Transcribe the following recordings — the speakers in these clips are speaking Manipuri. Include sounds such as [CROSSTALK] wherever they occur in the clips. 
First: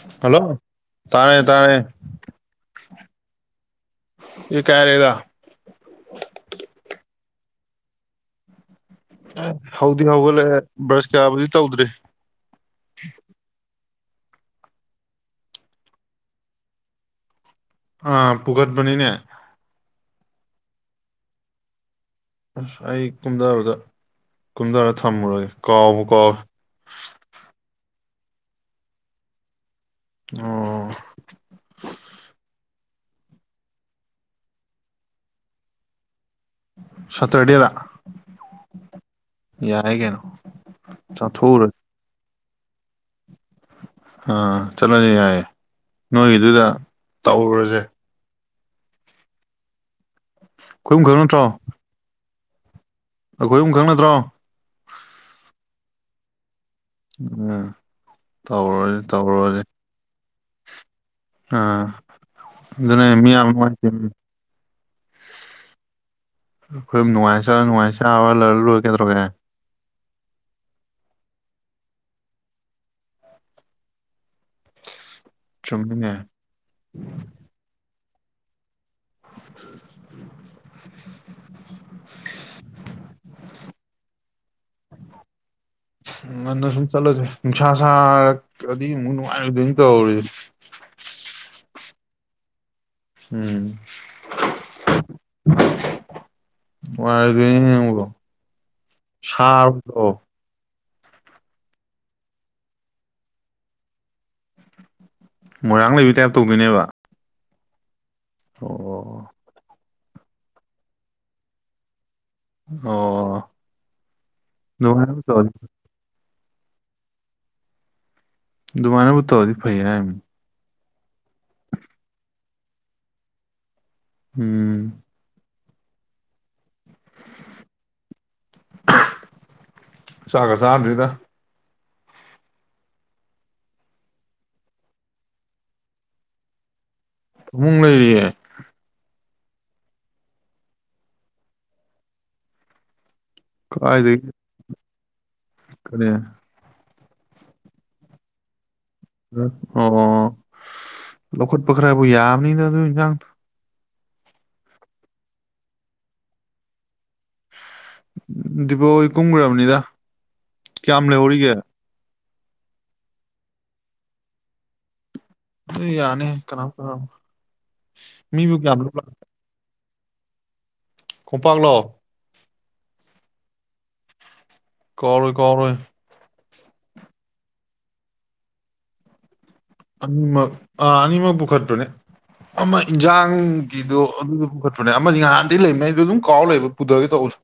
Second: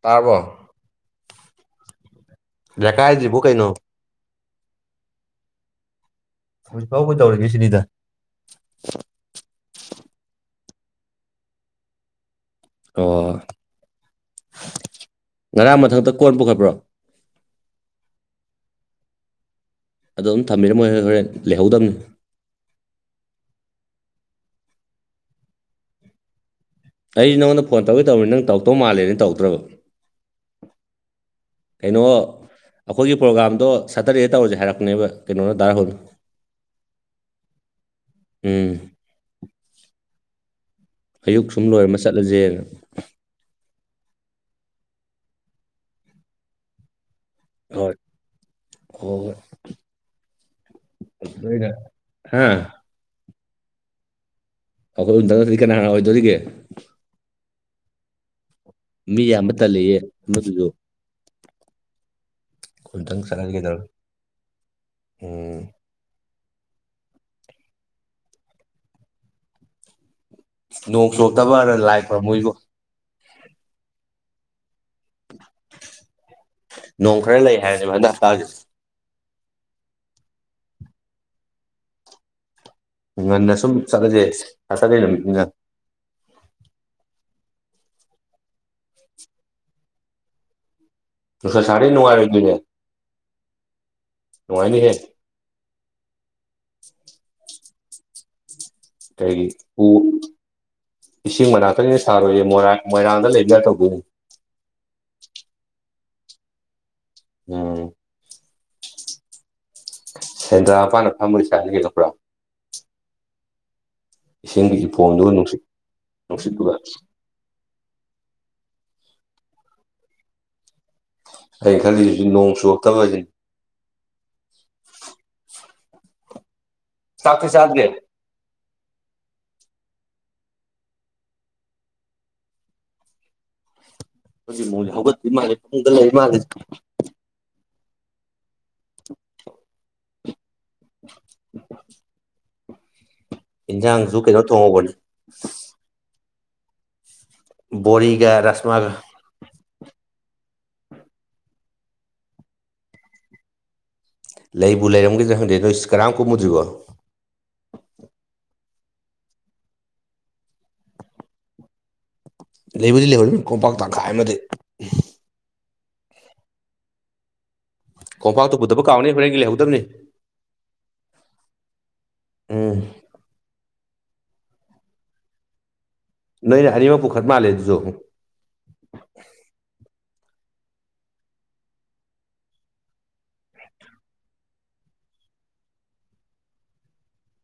ꯇꯥꯔꯕꯣ ꯍꯜꯂꯣ ꯇꯥꯔꯦ ꯇꯥꯔꯦ ꯂꯩꯀꯥꯏꯖꯤꯕꯨꯨ ꯀꯩꯅꯣ ꯌꯦ ꯀꯥꯏꯔꯤꯔꯥ ꯍꯧꯖꯤꯛꯄꯧ ꯀꯩꯗꯧꯔꯤꯒꯦ ꯁꯤꯅꯤꯗ ꯍꯧꯗꯤ ꯍꯧꯒꯠꯂꯛꯑꯦ ꯕ꯭ꯔꯁ ꯀꯌꯥꯕꯨꯗꯤ ꯇꯧꯗ꯭ꯔꯤ ꯑꯣ ꯉꯔꯥꯡ ꯃꯊꯛꯇ ꯀꯣꯟ ꯄꯨꯈꯠꯄ꯭ꯔꯣ ꯑꯥ ꯄꯨꯈꯠꯄꯅꯤꯅꯦ ꯑꯗꯣ ꯑꯗꯨꯝ ꯊꯝꯕꯤꯔꯣ ꯃꯣꯏ ꯍꯣꯏ ꯍꯣꯔꯦꯟ ꯂꯩꯍꯧꯗꯝꯅꯤ ꯑꯁ ꯑꯩ ꯀꯨꯝꯗꯕꯗ ꯀꯨꯝꯗꯔꯥ ꯊꯝꯃꯨꯔꯒꯦ ꯀꯥꯎꯕꯨ ꯀꯥꯎꯋꯦ ꯑꯩ ꯅꯉꯣꯟꯗ ꯐꯣꯟ ꯇꯧꯒꯦ ꯇꯧꯕꯅꯤ ꯅꯪ ꯇꯧꯔꯛ ꯃꯥꯜꯂꯦꯅꯦ ꯇꯧꯔꯛꯇ꯭ꯔꯕ ꯑꯣ ꯀꯩꯅꯣ ꯑꯩꯈꯣꯏꯒꯤ ꯄ꯭ꯔꯣꯒꯥꯝꯗꯣ ꯁꯇꯔꯗꯦꯗ ꯇꯧꯔꯖꯦ ꯍꯥꯏꯔꯛꯄꯅꯦꯕ ꯀꯩꯅꯣꯅ ꯗꯥ ꯔꯥꯍꯨꯜꯅ ꯁꯇꯔꯗꯦꯗ ꯎꯝ ꯌꯥꯔꯦ ꯀꯩꯅꯣ ꯑꯌꯨꯛ ꯁꯨꯝ ꯆꯥꯊꯣꯛꯎꯔ ꯂꯣꯏꯔꯝꯃ ꯆꯠꯂꯖꯦꯅ ꯑꯥ ꯆꯠꯂꯖꯦ ꯌꯥꯏꯌꯦ ꯅꯣꯏꯒꯤꯗꯨꯗ ꯇꯧꯔꯨꯔꯖꯦ ꯍꯣꯍꯣꯏ ꯑꯩꯈꯣꯏ ꯑꯍꯨꯝ ꯈꯛ ꯅꯠꯇ꯭ꯔꯣ [UNINTELLIGIBLE] ꯍꯥ ꯑꯩꯈꯣꯏ ꯑꯍꯨꯝ ꯈꯛ ꯅꯠꯇ꯭ꯔꯣ ꯑꯩꯈꯣꯏ ꯑꯍꯨꯝꯇꯪ ꯅꯠꯇ꯭ꯔꯗꯤ ꯀꯅꯥ ꯑꯣꯏꯗꯣꯏꯔꯤꯒꯦ ꯑ ꯇꯧꯔꯣꯏ ꯃꯤ ꯌꯥꯝꯕ ꯇꯧꯔꯨꯔꯖꯦ ꯇꯜꯂꯦꯌꯦ ꯑꯃꯗꯨꯁꯨ ꯑꯩꯈꯣꯏ ꯑꯥ ꯑꯗꯨ ꯑꯍꯨꯝꯇꯪ ꯆꯠꯂꯁꯤ ꯃꯤꯌꯥꯝꯃꯥ ꯀꯩꯗꯧꯔꯒꯦ [UNINTELLIGIBLE] ꯎꯝ ꯑꯩꯈꯣꯏ ꯅꯨꯡꯉꯥꯏꯆꯥꯔ ꯅꯨꯡꯉꯥꯏ ꯆꯥꯔ ꯂꯣꯏꯔ ꯂꯣꯏꯔꯦ ꯀꯩꯗꯧꯔꯒꯦ ꯅꯣꯡ ꯆꯨꯔꯛꯇꯕꯅꯥ ꯂꯥꯏ ꯈꯨꯔꯝꯃꯨ ꯏꯕꯨ ꯆꯨꯝꯃꯤꯅꯦ ꯅꯣꯡ ꯈꯔ ꯂꯩ ꯍꯥꯏꯕꯅꯦꯕ ꯍꯟꯗꯛ ꯍꯞꯇꯥꯖꯦ ꯉꯟꯅ ꯁꯨꯝ ꯆꯠꯂꯖꯦ ꯁꯇ꯭ꯔꯗꯦ ꯅꯨꯃꯤꯠꯅꯤꯅ ꯎꯝ ꯉꯟꯅ ꯁꯨꯝ ꯆꯠꯂꯖꯦ ꯅꯨꯡꯁꯥ ꯁꯥꯔꯛꯑꯗꯤ ꯑꯃꯨꯛ ꯅꯨꯡꯉꯥꯏꯔꯣꯏꯗꯣꯏꯅꯤ ꯇꯧꯔꯤ ꯅꯨꯡꯁꯥ ꯁꯥꯔꯗꯤ ꯅꯨꯡꯉꯥꯏꯔꯣꯏꯗꯣꯏꯅꯦ ꯎꯝ ꯅꯨꯡꯉꯥꯏꯅꯤꯍꯦ ꯅꯨꯡꯉꯥꯏꯔꯣꯏꯗꯨꯏꯅꯤꯅꯦ ꯅꯣꯏꯕꯣ ꯀꯩ ꯄꯨ ꯏꯁꯤꯡ ꯃꯅꯥꯛꯇꯅꯤꯅ ꯁꯥꯔꯣꯏꯌꯦ ꯃꯣꯏꯔꯥ ꯃꯣꯏꯔꯥꯡꯗ ꯂꯩꯕꯥ [UNINTELLIGIBLE] ꯇꯧꯗꯣꯏꯅꯦ ꯃꯣꯏꯔꯥꯡ ꯂꯩꯕꯤ ꯇꯥꯏꯞ ꯇꯧꯗꯣꯏꯅꯦꯕ ꯎꯝ ꯑꯣ ꯁꯦꯟꯗ꯭ꯔꯥꯄꯥꯥꯟꯅ ꯐꯝꯝꯕꯣꯏ ꯆꯥꯅꯤꯒꯂ ꯄꯨꯔꯥ ꯑꯣ ꯏꯁꯤꯡꯒꯤ ꯑꯗꯨꯃꯥꯏꯅꯕꯨ ꯐꯣꯟꯗꯨ ꯇꯧꯔꯗꯤ ꯅꯨꯡꯁꯤꯠ ꯅꯨꯡꯁꯤꯠꯇꯒ ꯑꯗꯨꯃꯥꯏꯅꯕꯨ ꯇꯧꯗꯤ ꯐꯩ ꯍꯥꯏꯅꯤ ꯑꯩꯅ ꯈꯜꯂꯤꯁꯤꯁꯨ ꯅꯣꯡ ꯆꯨꯨꯔꯞꯇꯕ ꯍꯥꯏꯕꯁꯤꯅꯤ ꯎꯝ ꯆꯥꯛꯇꯣ ꯆꯗ꯭ꯔꯤ ꯆꯥꯛꯒ ꯆꯥꯗ꯭ꯔꯤꯗ ꯍꯧꯖꯤꯛ ꯃꯁꯦ ꯍꯧꯒꯠꯇ ꯃꯥꯂꯦ ꯐꯨꯡꯗ ꯂꯩ ꯃꯥꯜꯂꯦ ꯐꯃꯨꯡ ꯂꯩꯔꯤꯌꯦ [UNINTELLIGIBLE] [UNINTELLIGIBLE] ꯌꯦꯟꯁꯥꯡꯁꯨ ꯀꯥꯏꯗꯒꯤ ꯀꯩꯅꯣ ꯊꯣꯡꯍꯧꯕꯅꯦ ꯀꯔꯤ ꯕꯣꯔꯤꯒ ꯔꯁꯃꯒ ꯑꯣ ꯂꯧꯈꯠꯄ ꯈꯔꯕꯨ ꯌꯥꯕꯅꯤꯗ ꯑꯗꯨ ꯏꯟꯁꯥꯡ ꯂꯩꯕꯨ ꯂꯩꯔꯝꯗ꯭ꯔꯥ ꯍꯪꯗꯦ ꯅꯣꯏ ꯀꯔꯝ ꯀꯨꯝꯗ꯭ꯔꯤꯕꯣ ꯗꯤꯕꯣ ꯍꯣꯏ ꯀꯨꯝꯈ꯭ꯔꯕꯅꯤꯗ ꯀꯌꯥꯝ ꯂꯩꯍꯧꯔꯤꯒꯦ ꯂꯩꯕꯨꯗꯤ ꯂꯩꯍꯧꯔꯤꯕꯅꯤ ꯈꯣꯝꯄꯥꯛ ꯇꯪꯈꯥꯏ ꯑꯃꯗꯤ ꯌꯥꯅꯤ ꯀꯅꯥ ꯀꯅꯥ ꯀꯣꯡꯝꯄꯥꯛꯇꯨ ꯄꯨꯗꯕ ꯀꯥꯎꯅꯤ ꯍꯣꯔꯦꯟꯒꯤ ꯂꯩꯍꯧꯗꯕꯅꯤ ꯈꯣꯡꯄꯥꯡꯂꯣ ꯎꯝ ꯀꯣꯏ ꯀꯔꯣꯏ ꯅꯣꯏꯅ ꯑꯅꯤꯃꯛ ꯄꯨꯈꯠ ꯃꯥꯜꯂꯦ ꯑꯗꯨꯁꯨ ꯑꯅꯤꯃꯛ ꯑ ꯑꯅꯤꯃꯛ ꯄꯨꯈꯠꯄꯅꯦ ꯑꯃ ꯏꯟꯖꯥꯡꯒꯤꯗꯣ ꯑꯗꯨꯗ ꯄꯨꯈꯠꯄꯅꯦ ꯑꯃꯗꯤ ꯅꯍꯥꯟꯗꯒꯤ ꯂꯩꯗꯣ ꯑꯗꯨꯝ ꯀꯥꯎꯔ ꯂꯩꯕ ꯄꯨꯊꯒꯦ ꯇꯧꯔꯁꯨ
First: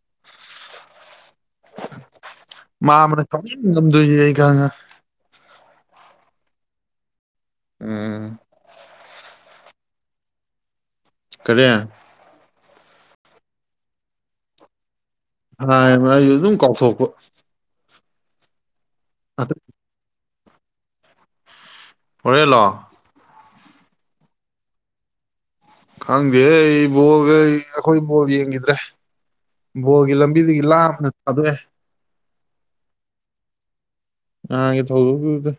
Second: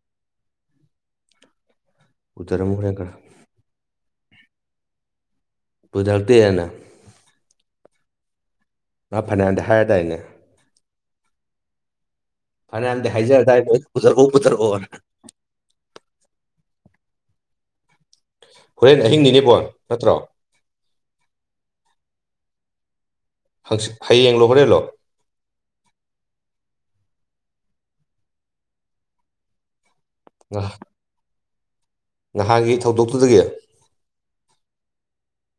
ꯄꯨꯊꯔꯝꯃꯨ ꯍꯣꯔꯦꯟ ꯈꯔ ꯃꯥꯃꯅ ꯋꯥꯎꯅꯤꯡꯉꯝꯗꯣꯏꯁꯤ ꯑꯩ ꯈꯪꯉꯦ ꯄꯨꯊꯛꯇꯦꯅ ꯎꯝ ꯃꯥ ꯐꯅ ꯌꯥꯝꯗꯤ ꯍꯥꯏꯔꯗꯥꯏꯅꯦ ꯀꯔꯤ ꯐꯅꯌꯥꯝꯝꯗꯤ ꯍꯥꯏꯖꯔꯗꯥꯏꯅꯦ ꯄꯨꯊꯔꯛꯎ ꯄꯨꯊꯔꯛꯑꯣꯅ ꯍꯥꯏ ꯑꯩꯁꯨ ꯑꯗꯨꯝ ꯀꯥꯎꯊꯣꯛꯄ ꯍꯣꯔꯦꯟ ꯑꯍꯤꯡꯅꯤꯅꯦꯕꯣ ꯅꯠꯇ꯭ꯔꯣ ꯍꯣꯔꯦ ꯂꯣ ꯍꯌꯦꯡꯂꯣ ꯍꯣꯔꯦꯟꯂꯣ ꯈꯪꯗꯦ ꯑꯩ ꯕꯣꯜ ꯑꯩꯈꯣꯏ ꯕꯣꯜ ꯌꯦꯡꯈꯤꯗ꯭ꯔꯦ ꯕꯣꯜꯒꯤ ꯂꯝꯕꯤ ꯂꯥꯞꯅ ꯊꯗꯣꯛꯑꯦ ꯅꯍꯥꯟꯒꯤ ꯊꯧꯗꯣꯛꯇꯨꯗꯒꯤ ꯅꯍꯟꯒꯤ ꯊꯧꯗꯣꯛꯗꯨꯗ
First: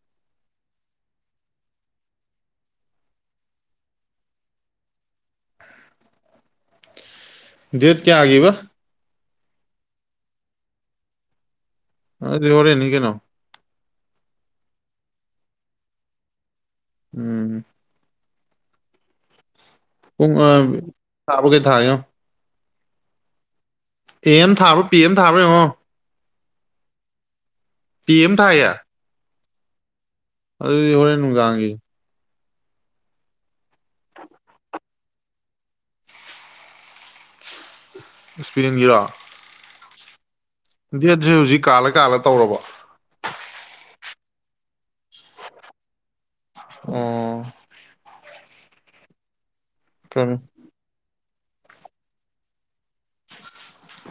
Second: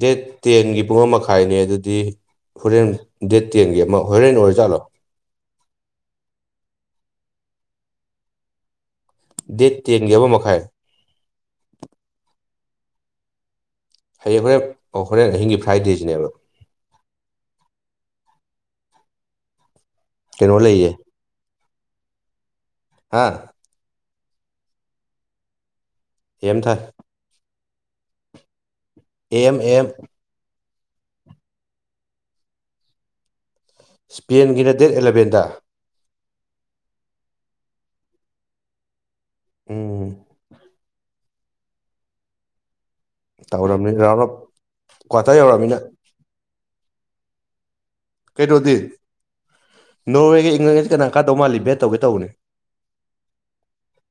ꯗꯦꯠ ꯇꯦꯟꯒꯤ ꯄꯨꯡ ꯃꯈꯥꯏꯅꯦ ꯑꯗꯨꯗꯤ ꯍꯣꯔꯦꯟ ꯗꯦꯠ ꯇꯦꯟꯒꯤ ꯑꯃ ꯍꯣꯔꯦꯟ ꯑꯣꯏꯔꯖꯥꯠꯂꯣ ꯗꯦꯠ ꯀꯌꯥ ꯑꯒꯦꯕ ꯗꯦꯠ ꯇꯦꯟꯒꯤ ꯑꯃ ꯃꯈꯥꯏ ꯑ ꯍꯣꯔꯦꯟꯅꯤ ꯀꯩꯅꯣ ꯍꯌꯦꯡ ꯍꯣꯔꯦꯟ ꯑꯣ ꯍꯣꯔꯦꯟ ꯑꯍꯤꯡꯒꯤ ꯐ꯭ꯔꯥꯏꯗꯦꯁꯤꯅꯦꯕ ꯎꯝ꯫ ꯄꯨꯡ ꯑ ꯀꯩꯅꯣ ꯂꯩꯌꯦ ꯊꯥꯕꯒꯩ ꯊꯥꯒꯦ ꯌꯦꯡꯎ ꯍꯥꯥ ꯑꯦ ꯑꯦꯝ ꯊꯥꯕꯔ ꯄꯤ ꯑꯦꯝ ꯊꯥꯕꯔ ꯌꯦꯡꯉꯣ ꯑꯦꯝ ꯊꯥꯏ ꯄꯤꯑꯦꯝ ꯊꯥꯏꯌꯦ꯫ A M A M. ꯑꯗꯨꯗꯤ ꯍꯣꯔꯦꯟ ꯅꯨꯡꯗꯥꯡꯒꯤ__ ꯁ꯭ꯄꯦꯟꯒꯤꯅ ꯗꯦꯠ ꯑꯦꯂꯕꯦꯟꯗ꯫ [INAUDIBLE] ꯏꯁ꯭ꯄꯦꯟꯒꯤꯔꯣ꯫ ꯎꯝ꯫ ꯗꯦꯠꯖꯦ ꯍꯧꯖꯤꯛ ꯀꯥꯜꯂ ꯀꯥꯜꯂ ꯇꯧꯔꯕꯣ꯫ ꯇꯧꯔꯕꯅꯤ ꯔꯥꯎꯟ ꯑꯞ ꯀ꯭ꯋꯥꯇꯔ ꯌꯧꯔꯕꯃꯤꯅ꯫ ꯑꯣ꯫ ꯀꯩꯅꯣꯗꯤ ꯀꯩꯅꯣ ꯅꯣꯔꯋꯦꯒꯤ ꯏꯪꯂꯦꯟꯒ ꯀꯅꯥ ꯀꯥꯗꯧ ꯃꯥꯜꯂꯤ ꯕꯦꯠ ꯇꯧꯒꯦ ꯇꯧꯕꯅꯤ꯫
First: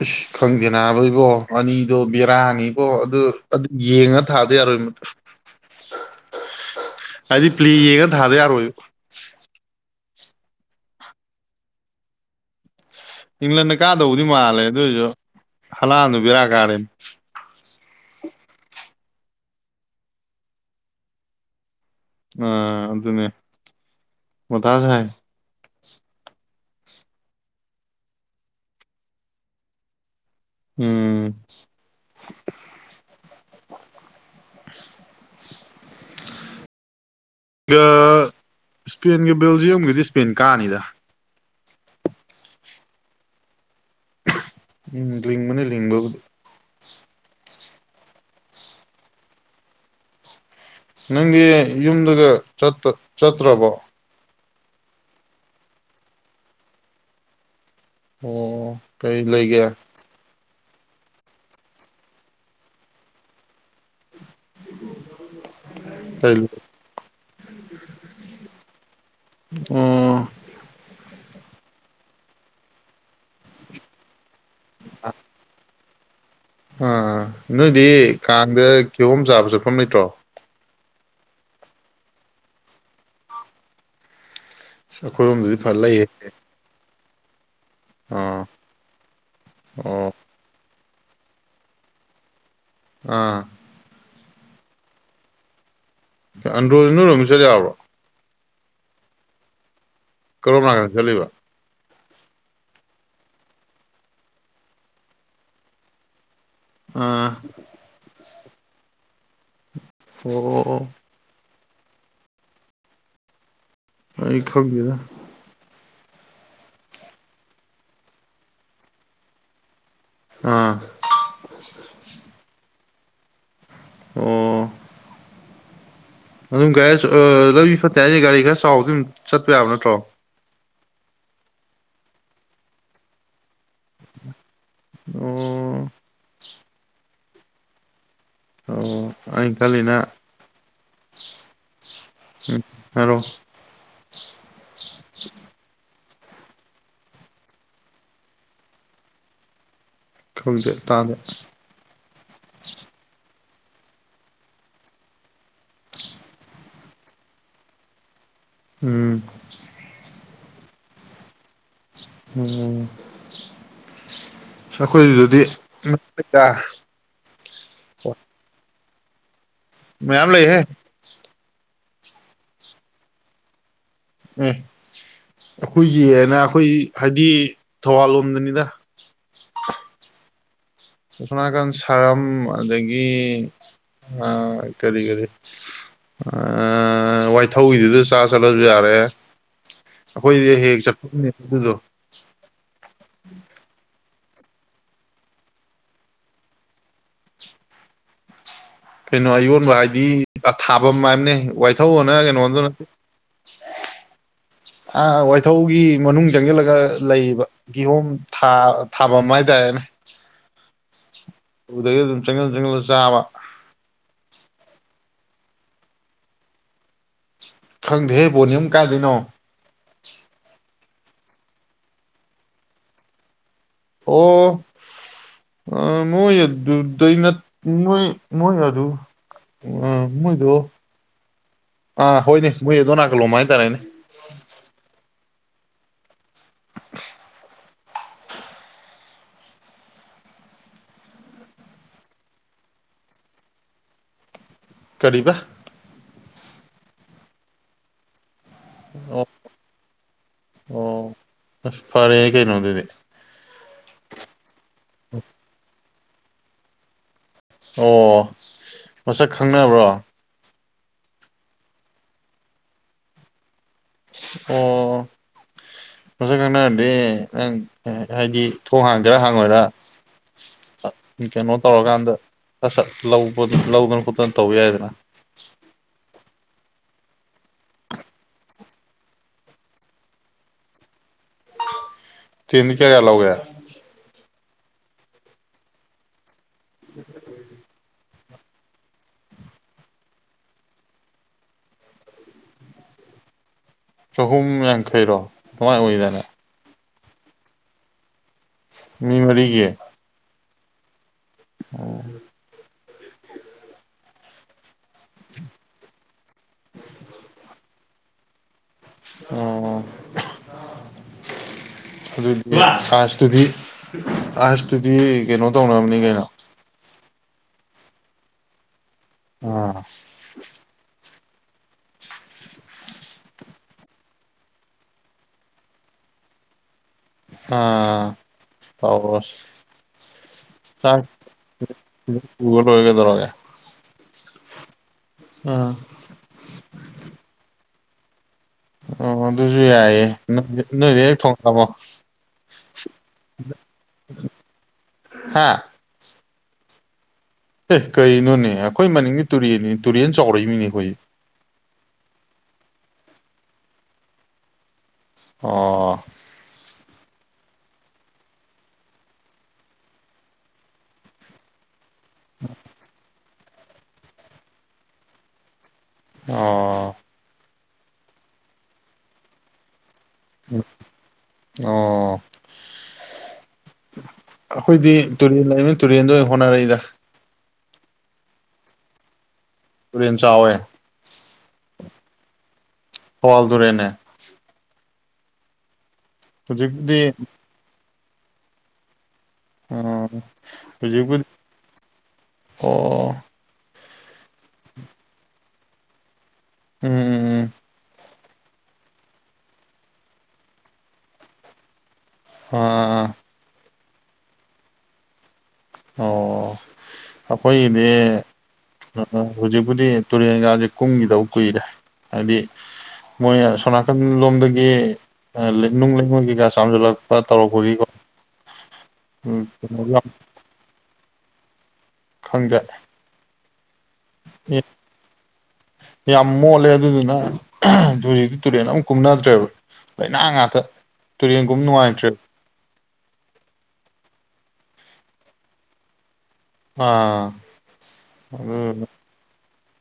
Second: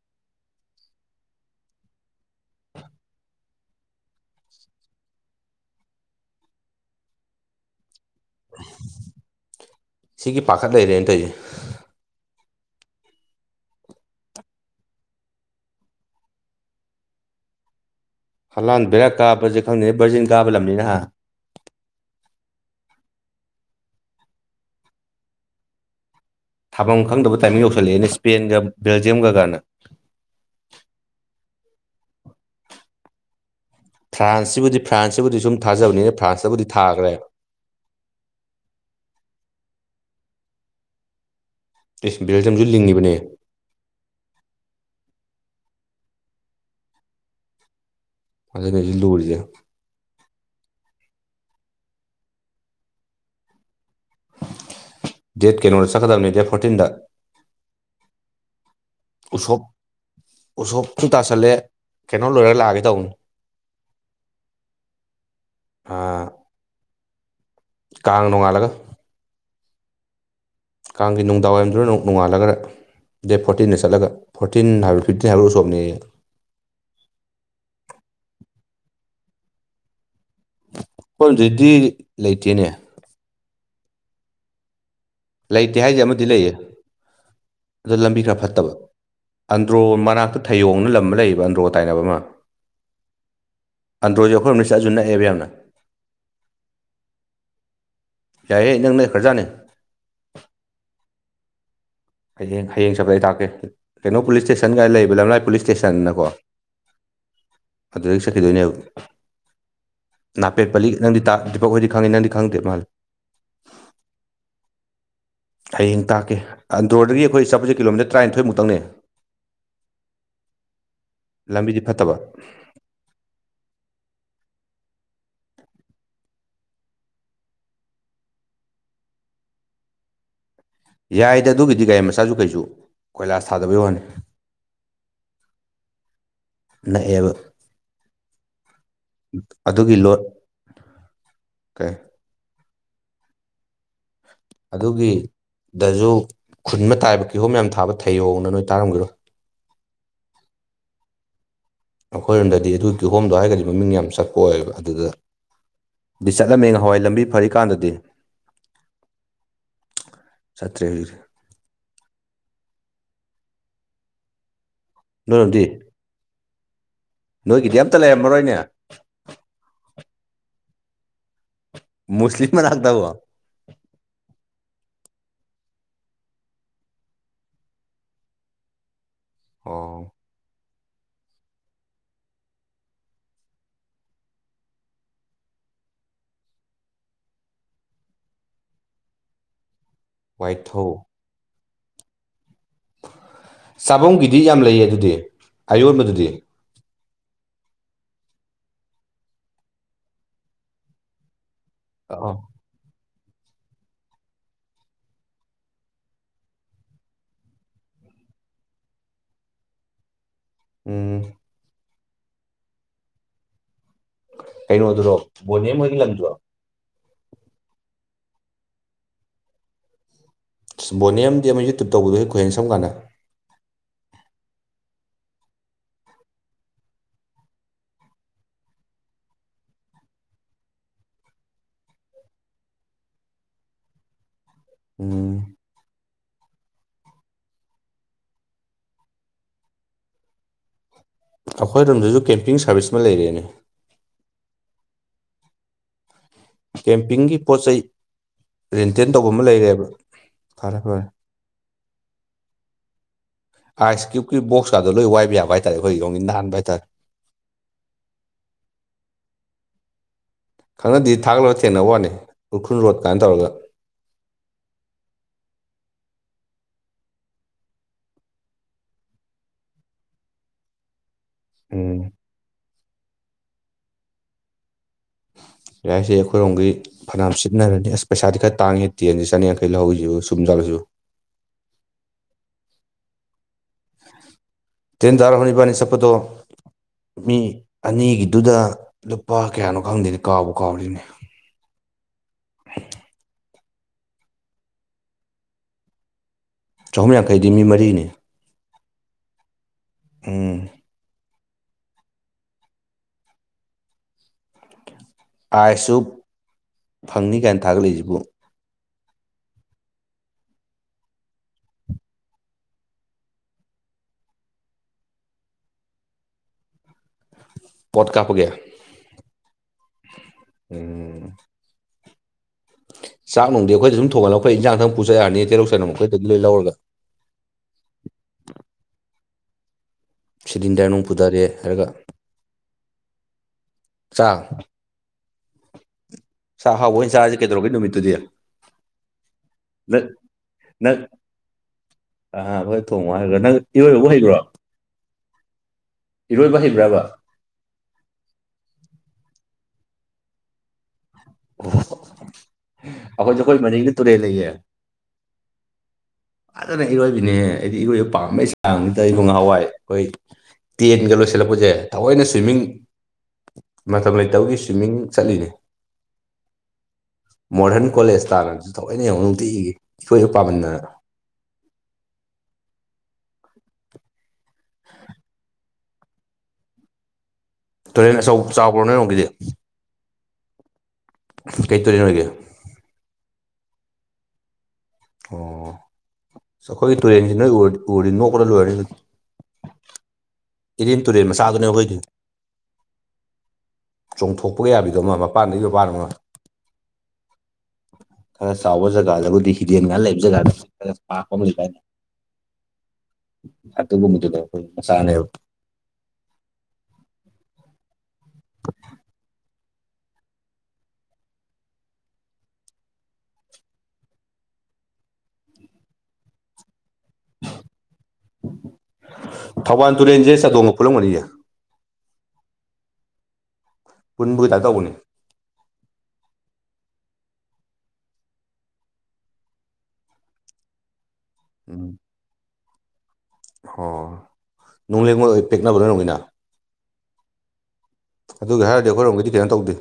ꯏꯁ ꯈꯪꯗꯦ ꯅꯥꯕ ꯏꯕꯣ ꯑꯅꯤꯗꯣ ꯕꯦꯔꯥꯅꯤꯕꯣ ꯑꯗꯨ ꯑꯗꯨ ꯌꯦꯡꯉ ꯊꯥꯗ ꯌꯥꯔꯣꯏ ꯃꯇꯨ꯫ ꯍꯥꯏꯗꯤ ꯄꯂꯦ ꯌꯦꯡꯉꯒ ꯊꯥꯗ ꯌꯥꯔꯣꯏꯕ꯫ ꯁꯤꯒꯤ ꯄꯥꯈꯠ ꯂꯩꯔꯦꯅ ꯇꯧꯔꯤꯖꯦ꯫ ꯏꯪꯂꯟꯅ ꯀꯥꯗꯧꯕꯗꯤ ꯃꯥꯜꯂꯦ ꯑꯗꯨꯏꯁꯨ ꯍꯂꯥꯟꯗꯨ ꯕꯦꯔꯥ ꯀꯥꯔꯦꯕ꯫ ꯍꯂꯥꯟ ꯕꯦꯔꯥ ꯀꯥꯕꯖꯣ ꯈꯪꯗꯦ ꯕ꯭ꯔꯖꯤꯟ ꯀꯥꯕ ꯂꯝꯅꯤꯅꯦ ꯍꯥ꯫ ꯑꯥ ꯑꯗꯨꯅꯦ ꯃꯊꯥ ꯁꯥꯏ꯫ ꯊꯥꯐꯝ ꯈꯪꯗꯕ ꯇꯥꯏꯃꯤꯡ ꯌꯧꯁꯜꯂꯛꯑꯦꯅꯦ ꯁ꯭ꯄꯦꯟꯒ ꯕꯦꯜꯖꯤꯌꯝꯒꯅ꯫ ꯎꯝ꯫ ꯐ꯭ꯔꯥꯟꯁꯁꯤꯕꯨꯗꯤ ꯐ꯭ꯔꯥꯟꯁꯁꯤꯕꯨꯗꯤ ꯁꯨꯝ ꯊꯥꯖꯕꯅꯤꯅ ꯐ꯭ꯔꯥꯟꯁꯇꯕꯨꯗꯤ ꯊꯥꯒ꯭ꯔꯦ꯫ ꯒꯑ ꯁ꯭ꯄꯦꯟꯒꯤ ꯕꯦꯜꯖꯤꯌꯝꯒꯤꯗꯤ ꯁ꯭ꯄꯦꯟ ꯀꯥꯅꯤꯗ꯫ ꯏꯁ ꯕꯦꯜꯖꯝꯖꯨ ꯂꯤꯡꯉꯤꯕꯅꯦ꯫ ꯎꯝ ꯂꯤꯡꯕꯅꯦ ꯂꯤꯡꯕꯕꯨꯗꯤ꯫ ꯑꯗꯨꯅꯤ ꯍꯖꯤꯛ ꯂꯨꯔꯤꯖꯦ꯫ ꯅꯪꯗꯤ ꯌꯨꯝꯗꯒ ꯆꯠꯇ ꯆꯠꯇ꯭ꯔꯕꯣ꯫ ꯗꯦꯠ ꯀꯩꯅꯣꯗ ꯆꯠꯀꯗꯕꯅꯤ ꯗꯦꯠ ꯐꯣꯔꯇꯤꯟꯗ꯫ ꯑꯣ꯫ ꯀꯩ ꯎꯁꯣꯞ ꯂꯩꯒꯦ ꯎꯁꯣꯞ ꯊꯨꯇꯥꯁꯜꯂꯦ ꯀꯩꯅꯣ ꯂꯣꯏꯔ ꯂꯥꯛꯑꯒꯦ ꯇꯧꯕꯅꯤ꯫ [INAUDIBLE] ꯀꯥꯡ ꯅꯣꯡꯉꯥꯜꯂꯒ꯫ ꯎꯝ꯫ ꯀꯥꯡꯒꯤ ꯅꯨꯡꯗꯥꯡꯋꯥꯏꯔꯝꯗꯨꯅꯛ ꯅꯣꯡꯉꯥꯜꯂꯒ ꯗꯦꯠ ꯐꯣꯔꯇꯤꯟꯗ ꯆꯠꯂꯒ__ ꯐꯣꯔꯇꯤꯟ ꯍꯥꯏꯕ ꯐꯤꯞꯇꯤꯟ ꯍꯥꯏꯕ꯭ꯔ ꯎꯁꯣꯞꯅꯦꯌꯦ꯫ ꯑꯥ ꯅꯣꯏꯗꯤ ꯀꯥꯡꯗ ꯀꯤꯍꯣꯝ ꯆꯥꯕ ꯆꯠꯐꯝ ꯂꯩꯇ꯭ꯔꯣ꯫ ꯈꯣꯏꯔꯣꯝꯗꯗꯤ ꯂꯩꯇꯦꯅꯦ꯫ ꯑꯩꯈꯣꯏꯔꯣꯝꯗꯗꯤ ꯐ ꯂꯩꯇꯦ ꯍꯥꯏꯖꯦ ꯑꯃꯗꯤ ꯂꯩꯌꯦ ꯑꯗꯣ ꯂꯝꯕꯤ ꯑꯥ ꯈꯔ ꯐꯠꯇꯕ꯫ ꯑꯟꯗ꯭ꯔꯣ ꯑꯣ ꯃꯅꯥꯛꯇ ꯊꯌꯣꯡꯅ ꯂꯝ ꯑꯃꯥ ꯂꯩꯌꯦꯕ ꯑꯟꯗ꯭ꯔꯣ ꯇꯥꯏꯅꯕ ꯑꯃ꯫ ꯑꯥ꯫ ꯑꯟꯗ꯭ꯔꯣꯖꯦ ꯑꯩꯈꯣꯏꯑꯣꯝꯗꯒꯤ ꯆꯑꯖꯨ ꯅꯛꯑꯦꯕ ꯌꯥꯝꯅ꯫ ꯑꯟꯗ꯭ꯔꯣꯖꯦ ꯅꯣꯏꯔꯣꯝꯗꯒꯤ ꯆꯥꯠ ꯌꯥꯕ꯭ꯔꯣ꯫ ꯌꯥꯏꯑꯦ ꯏꯅꯛ ꯅꯈ꯭ꯔꯖꯥꯅꯦ꯫ ꯀꯔꯣꯝꯅꯥꯀꯗ ꯆꯠꯂꯤꯕ꯫ ꯍꯌꯦꯡ ꯍꯌꯦꯡ ꯆꯠꯄꯗ ꯑꯩ ꯇꯥꯛꯀꯦ ꯀꯩꯅꯣ ꯄꯨꯂꯤꯁ ꯏꯁꯇꯦꯁꯟꯒꯥꯏ ꯂꯩꯕ ꯂꯝꯂꯥꯏ ꯄꯨꯂꯤꯁ ꯏꯁꯇꯦꯁꯟꯅꯀꯣ꯫ ꯑꯥ ꯑꯗꯨꯗꯒꯤ ꯆꯠꯈꯤꯗꯣꯏꯅꯦ ꯑꯣ ꯅꯥꯄꯦꯠ ꯑꯣ ꯄꯜꯂꯤ ꯅꯪꯗꯤ ꯇꯥ __ ꯑꯈꯣꯏꯗꯤ ꯈꯪꯉꯦ ꯅꯪꯗꯤ ꯈꯗꯦ ꯃꯥꯜꯂꯦ꯫ ꯑꯩ ꯈꯪꯗꯦꯗꯥ ꯍꯌꯦꯡ ꯇꯥꯛꯀꯦ ꯑꯟꯗ꯭ꯔꯣꯗꯒꯤ ꯑꯩꯈꯣꯏ ꯆꯠꯄꯁꯦ ꯀꯤꯂꯣꯃꯤꯇꯔ ꯇ꯭ꯔꯥꯏꯊꯣꯏꯃꯨꯛꯇꯪꯅꯦ ꯑꯥ ꯂꯝꯕꯤꯗꯤ ꯐꯠꯇꯕ ꯑꯣ ꯑꯗꯨꯝ ꯒꯥꯔꯤ ꯑꯥ ꯂꯝꯕꯤ ꯐꯠꯇꯦ ꯍꯥꯏꯁꯦ ꯒꯥꯔꯤ ꯈꯔ ꯆꯥꯎꯕꯗꯤ ꯑꯗꯨꯝ ꯆꯠꯄ ꯌꯥꯕ ꯅꯠꯇ꯭ꯔꯣ ꯌꯥꯏꯗ ꯑꯗꯨꯒꯤꯗꯤ ꯒꯥꯔꯤ ꯃꯆꯥꯁꯨ ꯀꯩꯁꯨ ꯀꯣꯏꯂꯥꯁ ꯊꯥꯗꯕꯩ ꯋꯥꯅꯤ ꯑꯣ ꯅꯛꯑꯦꯕꯥ ꯑꯣ ꯑꯩ ꯑꯗꯨꯒꯤ ꯈꯜꯂꯤꯅ ꯂꯣꯠ ꯀꯩ ꯎꯝ ꯍꯥꯏꯔꯣ ꯑꯗꯨꯒꯤ ꯗꯖꯨ ꯈꯨꯟꯃꯥ ꯇꯥꯏꯕ ꯀꯤꯍꯣꯝ ꯌꯥꯝ ꯊꯥꯕ ꯊꯩꯌꯣꯅ ꯅꯣꯏ ꯇꯥꯔꯝꯈꯤꯔꯣꯏ ꯈꯪꯗꯦ ꯇꯥꯗꯦ ꯑꯩꯈꯣꯏꯔꯣꯝꯗꯗꯤ ꯑꯗꯨꯒꯤ ꯍꯣꯝꯗꯣ ꯍꯥꯏꯔꯒꯗꯤ ꯃꯃꯤꯡ ꯌꯥꯝ ꯆꯠꯄ ꯑꯣꯏꯕ ꯑꯗꯨꯗ ꯗꯤ ꯆꯠꯂꯝꯃꯦ ꯉꯍꯥꯟꯋꯥꯏ ꯂꯝꯕꯤ ꯐꯔꯤꯀꯥꯟꯗꯗꯤ ꯎꯝ ꯆꯠꯇ꯭ꯔꯦ ꯍꯧꯖꯤꯛ ꯎꯝ ꯑꯁ ꯑꯩꯈꯣꯏ ꯑꯗꯨꯗꯤ ꯅꯣꯏꯔꯣꯝꯗꯤ [UNINTELLIGIBLE] ꯅꯣꯏꯒꯤꯗꯤ ꯑꯝꯇ ꯂꯩꯔꯝꯃꯔꯣꯏꯅꯦ ꯃꯌꯥꯝ ꯂꯩꯍꯦ ꯃꯨꯁꯂꯤꯝ ꯃꯅꯥꯛꯇꯕꯣ ꯑꯩꯈꯣꯏꯒꯤꯅ ꯑꯩꯈꯣꯏ ꯍꯥꯏꯗꯤ ꯊꯧꯕꯥꯜ ꯂꯣꯝꯗꯅꯤꯗ ꯑꯣ ꯁꯣꯝ ꯅꯥꯀꯟ ꯁꯔꯝ ꯑꯗꯒꯤ ꯑꯥ ꯀꯔꯤ ꯀꯔꯤ ꯑꯥ ꯋꯥꯏꯊꯧꯒꯤꯗꯨꯗ ꯆꯥ ꯆꯠꯂꯁꯨ ꯌꯥꯔꯦ ꯑꯩꯈꯣꯏꯗꯤ ꯍꯦꯛ ꯋꯥꯏꯊꯧ ꯆꯠꯐꯝꯅꯦ ꯑꯗꯨꯗꯣ ꯆꯥꯕꯝꯒꯤꯗꯤ ꯌꯥꯝ ꯂꯩꯌꯦ ꯑꯗꯨꯗꯤ ꯑꯌꯣꯟꯕꯗꯨꯗꯤ ꯀꯩꯅꯣ ꯑꯌꯣꯟꯕ ꯍꯥꯏꯗꯤ ꯊꯥꯕꯝ ꯍꯥꯏꯝꯅꯦ ꯋꯥꯏꯊꯧꯑꯅ ꯑ ꯀꯩꯅꯣꯗꯨꯅ ꯑ ꯋꯥꯏꯊꯧꯒꯤ ꯃꯅꯨꯡ ꯆꯪꯁꯤꯜꯂꯒ ꯂꯩꯌꯦꯕ ꯀꯤꯍꯣꯝ ꯊꯥ ꯊꯥꯕꯝ ꯍꯥꯏꯇꯥꯔꯦꯅꯦ ꯎꯝ ꯗꯨꯗꯒꯤ ꯑꯗꯨꯝ ꯆꯪꯖꯜ ꯆꯪꯖꯜꯂꯥ ꯆꯥꯕ ꯀꯩꯅꯣꯗꯨꯔꯣ ꯕꯣꯅꯦ ꯃꯣꯏꯒꯤ ꯂꯝꯗꯨꯔꯣ ꯈꯪꯗꯦꯍꯦ ꯕꯣꯂ꯭ꯌꯨꯝ ꯀꯥꯏꯗꯩꯅꯣ ꯕꯣꯅꯤꯑꯦꯝ ꯑꯃꯗꯤ ꯑꯃꯥ ꯌꯨꯇꯨꯞ ꯇꯧꯕꯗꯣꯍꯦ ꯀꯣꯍꯦꯟ ꯁꯝ ꯀꯥꯅ ꯑꯣ ꯑꯥ ꯃꯣꯏ ꯑꯗꯨꯗꯤ ꯅꯠ ꯃꯣꯏ ꯃꯣꯏ ꯑꯗꯨ ꯑꯥ ꯃꯣꯏꯗꯣ ꯑꯥ ꯍꯣꯏꯅꯦ ꯃꯣꯏ ꯑꯗꯣ ꯅꯥꯀꯜꯂꯣꯝ ꯍꯥꯏꯇꯥꯔꯦꯅꯦ ꯑꯣ [UNINTELLIGIBLE] ꯑꯩꯈꯣꯏꯔꯣꯝꯗꯁꯨ ꯀꯦꯝꯄꯤꯡ ꯁꯥꯔꯚꯤꯁ ꯑꯃ ꯂꯩꯔꯦꯅꯦ ꯀꯔꯤꯕꯥ ꯀꯦꯝꯄꯤꯡꯒꯤ ꯄꯣꯠ ꯆꯩꯩ ꯔꯦꯟꯇꯦꯟ ꯑꯣ ꯇꯧꯕꯃꯥ ꯂꯩꯔꯦꯕ ꯐꯔꯦ ꯐꯔꯦ ꯑꯣ ꯑꯁ ꯐꯔꯦꯅꯦ ꯀꯩꯅꯣ ꯑꯗꯨꯗꯤ ꯑꯥꯏꯁ ꯀ꯭ꯌꯨꯀꯤ ꯕꯣꯛꯁ ꯀꯗꯣ ꯂꯣꯏ ꯋꯥꯏ ꯌꯥꯕ ꯍꯥꯏꯇꯦꯔꯦ ꯑꯩꯈꯣꯏ ꯔꯣꯟꯒꯤ ꯅꯥꯟꯕ ꯍꯥꯏꯇꯥꯔꯦ ꯑꯣ ꯃꯁꯛ ꯈꯪꯅꯕ꯭ꯔꯣ ꯈꯪꯅꯗꯦ ꯊꯥꯒꯠꯂꯒ ꯊꯦꯡꯅꯕ ꯋꯥꯅꯤ ꯎꯈ꯭ꯔꯨꯜ ꯔꯣꯠ ꯀꯥꯏꯅ ꯇꯧꯔꯒ ꯑꯣ ꯃꯁꯛ ꯈꯪꯅꯔꯗꯤ ꯅꯪ ꯍꯥꯏꯗꯤ ꯊꯣꯡ ꯍꯥꯡꯒꯦꯔꯥ ꯍꯥꯡꯉꯣꯏꯔꯥ ꯀꯩꯅꯣ ꯎꯝ ꯇꯧꯔꯀꯥꯟꯗ ꯁꯠ ꯁꯠ ꯂꯧ ꯈꯣꯠꯇꯅꯥ ꯂꯧꯗꯅ ꯈꯣꯠꯇꯅ ꯇꯧ ꯌꯥꯏꯗꯅ ꯌꯥꯏꯁꯦ ꯑꯩꯈꯣꯏꯔꯣꯝꯒꯤ ꯐꯅꯌꯥꯝ ꯁꯤꯖꯤꯟꯅꯔꯅꯤ ꯑꯁ ꯄꯩꯁꯥꯗꯤ ꯈꯔ ꯇꯥꯡꯉꯦ ꯇꯦꯟꯁꯦ ꯆꯥꯅꯤꯌꯥꯡꯈꯩ ꯂꯧꯍꯧꯔꯤꯖꯤꯕꯨ ꯆꯨꯝ ꯖꯤꯠꯂꫭ ꯁꯤꯕꯨ ꯇꯤꯟ ꯀꯌꯥ ꯀꯌꯥ ꯂꯧꯒꯦ ꯇꯤꯟꯗꯔ ꯏꯕꯥꯏꯅꯤ ꯆꯠꯄꯗꫭ ꯃꯤ ꯑꯅꯤꯒꯤꯗꯨꯗ ꯂꯨꯄꯥ ꯀꯌꯥꯅꯣ ꯈꯪꯗꯦꯅꯤ ꯀꯥꯎꯕ ꯀꯥꯎꯔꯦꯅꯦ ꯆꯍꯨꯝ ꯌꯥꯡꯈꯩꯔꯣ ꯑꯗꯨꯃꯥꯏꯏ ꯑꯣꯏꯒꯤꯗꯥꯏꯅꯦ ꯆꯍꯨꯝ ꯌꯥꯡꯈꯩꯗꯤ ꯃꯤ ꯃꯔꯤꯅꯦ ꯃꯤ ꯃꯔꯤꯒꯤ ꯎꯝ ꯑꯣ ꯑꯥꯏꯁꯁꯨ ꯐꯪꯅꯤ ꯀꯥꯏꯅ ꯊꯥꯒꯠꯂꯛꯏꯁꯤꯕꯨ ꯑꯣ ꯑꯗꯨꯗꯤ ꯁꯥꯏꯁꯇꯨꯗꯤ ꯑꯁꯥꯏꯁꯇꯨꯗꯤ ꯀꯩꯅꯣ ꯇꯧꯅꯅꯕꯅꯤ ꯀꯩꯅꯣ ꯄꯣꯠ ꯀꯥꯞꯄꯒꯤ ꯑꯥ ꯎꯝ ꯆꯥꯛꯅꯨꯡꯗꯤ ꯑꯩꯈꯣꯏꯗ ꯗꯨꯝ ꯊꯣꯡꯍꯜꯂꯛ ꯑꯈꯣꯏ ꯏꯟꯖꯥꯡ ꯄꯨꯖ ꯌꯥꯔꯅꯤ ꯇꯦꯔꯧ ꯆꯅꯝ ꯑꯈꯣꯏꯗꯒꯤ ꯂꯣꯏ ꯂꯧꯔꯒ ꯑꯥ ꯇꯧꯔꯨꯔꯁ ꯁꯤꯂꯤꯟꯗꯔ ꯆꯥꯛ ꯅꯨꯡ ꯄꯨꯊꯔꯦ ꯍꯥꯏꯔꯒ ꯁꯤꯗꯩ ꯄꯨꯔꯥ ꯂꯣꯏꯔꯦ ꯀꯩꯗꯧꯔꯒꯦ ꯆꯥꯛ ꯑ ꯁꯥ ꯍꯥꯎꯕ ꯑꯣꯏꯅ ꯆꯥꯔꯁꯦ ꯀꯩꯗꯧꯒꯦ ꯅꯨꯃꯤꯠꯇꯨꯗꯤ ꯑꯣ ꯑꯗꯨꯁꯨ ꯅꯪ ꯌꯥꯏꯑꯦ ꯅꯣꯏ ꯅꯣꯏꯗ ꯍꯦꯛ ꯊꯣꯉꯛꯑꯃꯣ ꯑ ꯍꯣꯏ ꯊꯣꯡꯉꯨ ꯍꯥꯏꯈ꯭ꯔꯣ ꯅꯪ ꯏꯔꯣꯏꯕꯕꯨ ꯍꯩꯕ꯭ꯔꯣ ꯍꯥꯥ ꯏꯔꯣꯏꯕ ꯍꯩꯕ꯭ꯔꯕ ꯑꯦ ꯀꯩꯅꯣꯅꯦ ꯑꯩꯈꯣꯏ ꯃꯅꯤꯡꯗꯤ ꯇꯨꯔꯦꯜꯅꯤ ꯇꯨꯔꯦꯟ ꯆꯥꯎꯔꯛꯏꯃꯤꯅꯦ ꯑꯩꯈꯣꯏ ꯑꯩꯈꯣꯏꯁꯨ ꯈꯣꯏ ꯃꯅꯤꯡꯗ ꯇꯨꯔꯦꯟ ꯂꯩꯌꯦ ꯑꯣ ꯐꯖꯅ ꯏꯔꯣꯏꯕꯤꯅꯦ ꯑꯩꯗꯤ ꯏꯔꯣꯏꯕ ꯄꯥꯝꯕꯩ ꯆꯥꯡꯁꯤꯗ ꯏꯕꯨꯨꯡ ꯍꯥꯟꯋꯥꯏ ꯑꯩꯈꯣꯏ ꯇꯦꯟꯒ ꯂꯣꯏꯁꯤꯜꯂꯛꯄꯁꯦ ꯊꯑꯣꯏꯅ ꯁꯨꯏꯃꯤꯡ ꯃꯇꯝ ꯂꯩꯇꯕꯒꯤ ꯁꯨꯏꯃꯤꯡ ꯆꯠꯂꯤꯅꯤ ꯑꯣ ꯃꯣꯗꯔꯟ ꯀꯣꯂꯦꯖ ꯇꯥꯟꯅ ꯊꯑꯣꯏꯅ ꯌꯦꯡꯉꯣ ꯅꯨꯡꯇꯤ ꯏꯈꯣꯏꯕ ꯄꯥꯃꯟꯗꯅ ꯑꯣ ꯑꯩꯈꯣꯏꯗꯤ ꯇꯨꯔꯦꯟ ꯂꯩꯅꯤꯅ ꯇꯨꯔꯦꯟꯗ ꯑꯣꯏꯅ ꯍꯣꯠꯅꯔꯛꯏꯗ ꯇꯨꯔꯦꯟ ꯑꯆꯧ ꯆꯥꯎꯕ꯭ꯔꯣ ꯅꯣꯏꯔꯣꯝꯒꯤꯗꯤ ꯇꯨꯔꯦꯟ ꯆꯥꯎꯋꯦ ꯀꯩ ꯇꯣꯔꯦꯟ ꯑꯣꯏꯒꯦ ꯄꯣꯜ ꯇꯨꯔꯦꯜꯅꯦ ꯑꯣ ꯍꯧꯖꯤꯛꯄꯨꯗꯤ ꯑꯩꯈꯣꯏꯒꯤ ꯇꯨꯔꯦꯟꯁꯤ ꯅꯣꯏ ꯎꯔꯗꯤ ꯅꯣꯛꯄꯗ ꯂꯣꯏꯔꯅꯤꯗ ꯑꯣ ꯍꯧꯖꯤꯛꯕꯨ ꯇꯨꯔꯦꯟ ꯃꯆꯥꯗꯨꯅꯦ ꯑꯩꯈꯣꯏꯗꯤ ꯑꯣ ꯆꯣꯡꯊꯣꯛꯄꯤꯒ ꯌꯥꯕꯤꯗꯨꯅꯦ ꯃꯄꯥꯟꯗꯒꯤ ꯃꯄꯥꯟ ꯑꯃ ꯎꯝ ꯎꯝ ꯈꯔ ꯆꯥꯎꯕ ꯖꯒꯥꯗꯕꯨꯗꯤ ꯍꯤꯗꯦꯟꯒꯥꯏꯅ ꯂꯩꯕ ꯖꯒꯥꯗ ꯈꯔ ꯄꯥꯛꯄ ꯃ ꯂꯩꯗꯥꯏꯅꯦ ꯑꯣ ꯑꯗꯨꯒꯨꯝꯕꯗꯨꯅꯦ ꯑꯩꯈꯣꯏ ꯃꯆꯥꯅꯦꯕ ꯑꯣ ꯑꯩꯈꯣꯏꯒꯤꯗꯤ ꯍꯧꯖꯤꯛꯄꯨꯗꯤ ꯇꯨꯔꯦꯟꯒꯥꯖꯦ ꯀꯨꯝꯈꯤꯗꯕ ꯀꯨꯏꯔꯦ ꯍꯥꯏꯗꯤ ꯃꯣꯏꯅ ꯑꯁꯣꯝꯅꯥꯀꯟ ꯂꯣꯝꯗꯒꯤ ꯅꯨꯡ ꯂꯩꯉꯣꯏꯀꯩꯀꯥ ꯆꯥꯝꯖꯜꯂꯛꯄ ꯇꯧꯔꯛꯄꯒꯤ ꯊꯧꯕꯥꯜ ꯌꯥꯝ ꯇꯨꯔꯦꯟꯖ‌ꯦ ꯆꯥꯗꯣꯡꯒ ꯄꯨꯜꯂꯝ ꯒꯅꯤꯅ‌ꯦ ꯈꯪꯗꯦ ꯄꯨꯟꯕꯨꯒꯤ ꯇꯥꯏꯞ ꯇꯧꯕꯅꯤ ꯌꯥꯝ ꯃꯣꯠꯂꯦ ꯑꯗꯨꯗꯨꯅ ꯍꯧꯖꯤꯛꯇꯤ ꯇꯨꯔꯦꯟ ꯑꯃꯛ ꯀꯨꯝꯅꯗ꯭ꯔꯦꯕ ꯂꯩꯅꯥꯡ ꯉꯥꯛꯇ ꯇꯨꯔꯦꯟꯀꯨꯝ ꯎꯝ ꯅꯨꯡꯉꯥꯏꯇ꯭ꯔꯦ ꯑꯣ ꯅꯨꯡ ꯂꯩꯉ‌ꯣꯏ ꯑ‌ꯣꯏ ꯄꯦꯛꯅꯕ ꯅ‌ꯣꯏꯔ‌ꯣꯝꯒꯤꯅ ꯑꯥ ꯑꯗꯨꯒꯤ ꯑꯗꯨ ꯍꯥꯏꯔꯗꯤ ꯑꯩꯈꯣꯏꯔꯣꯝꯒꯤꯗꯤ ꯀꯩꯅꯣ ꯇꯧꯗꯦ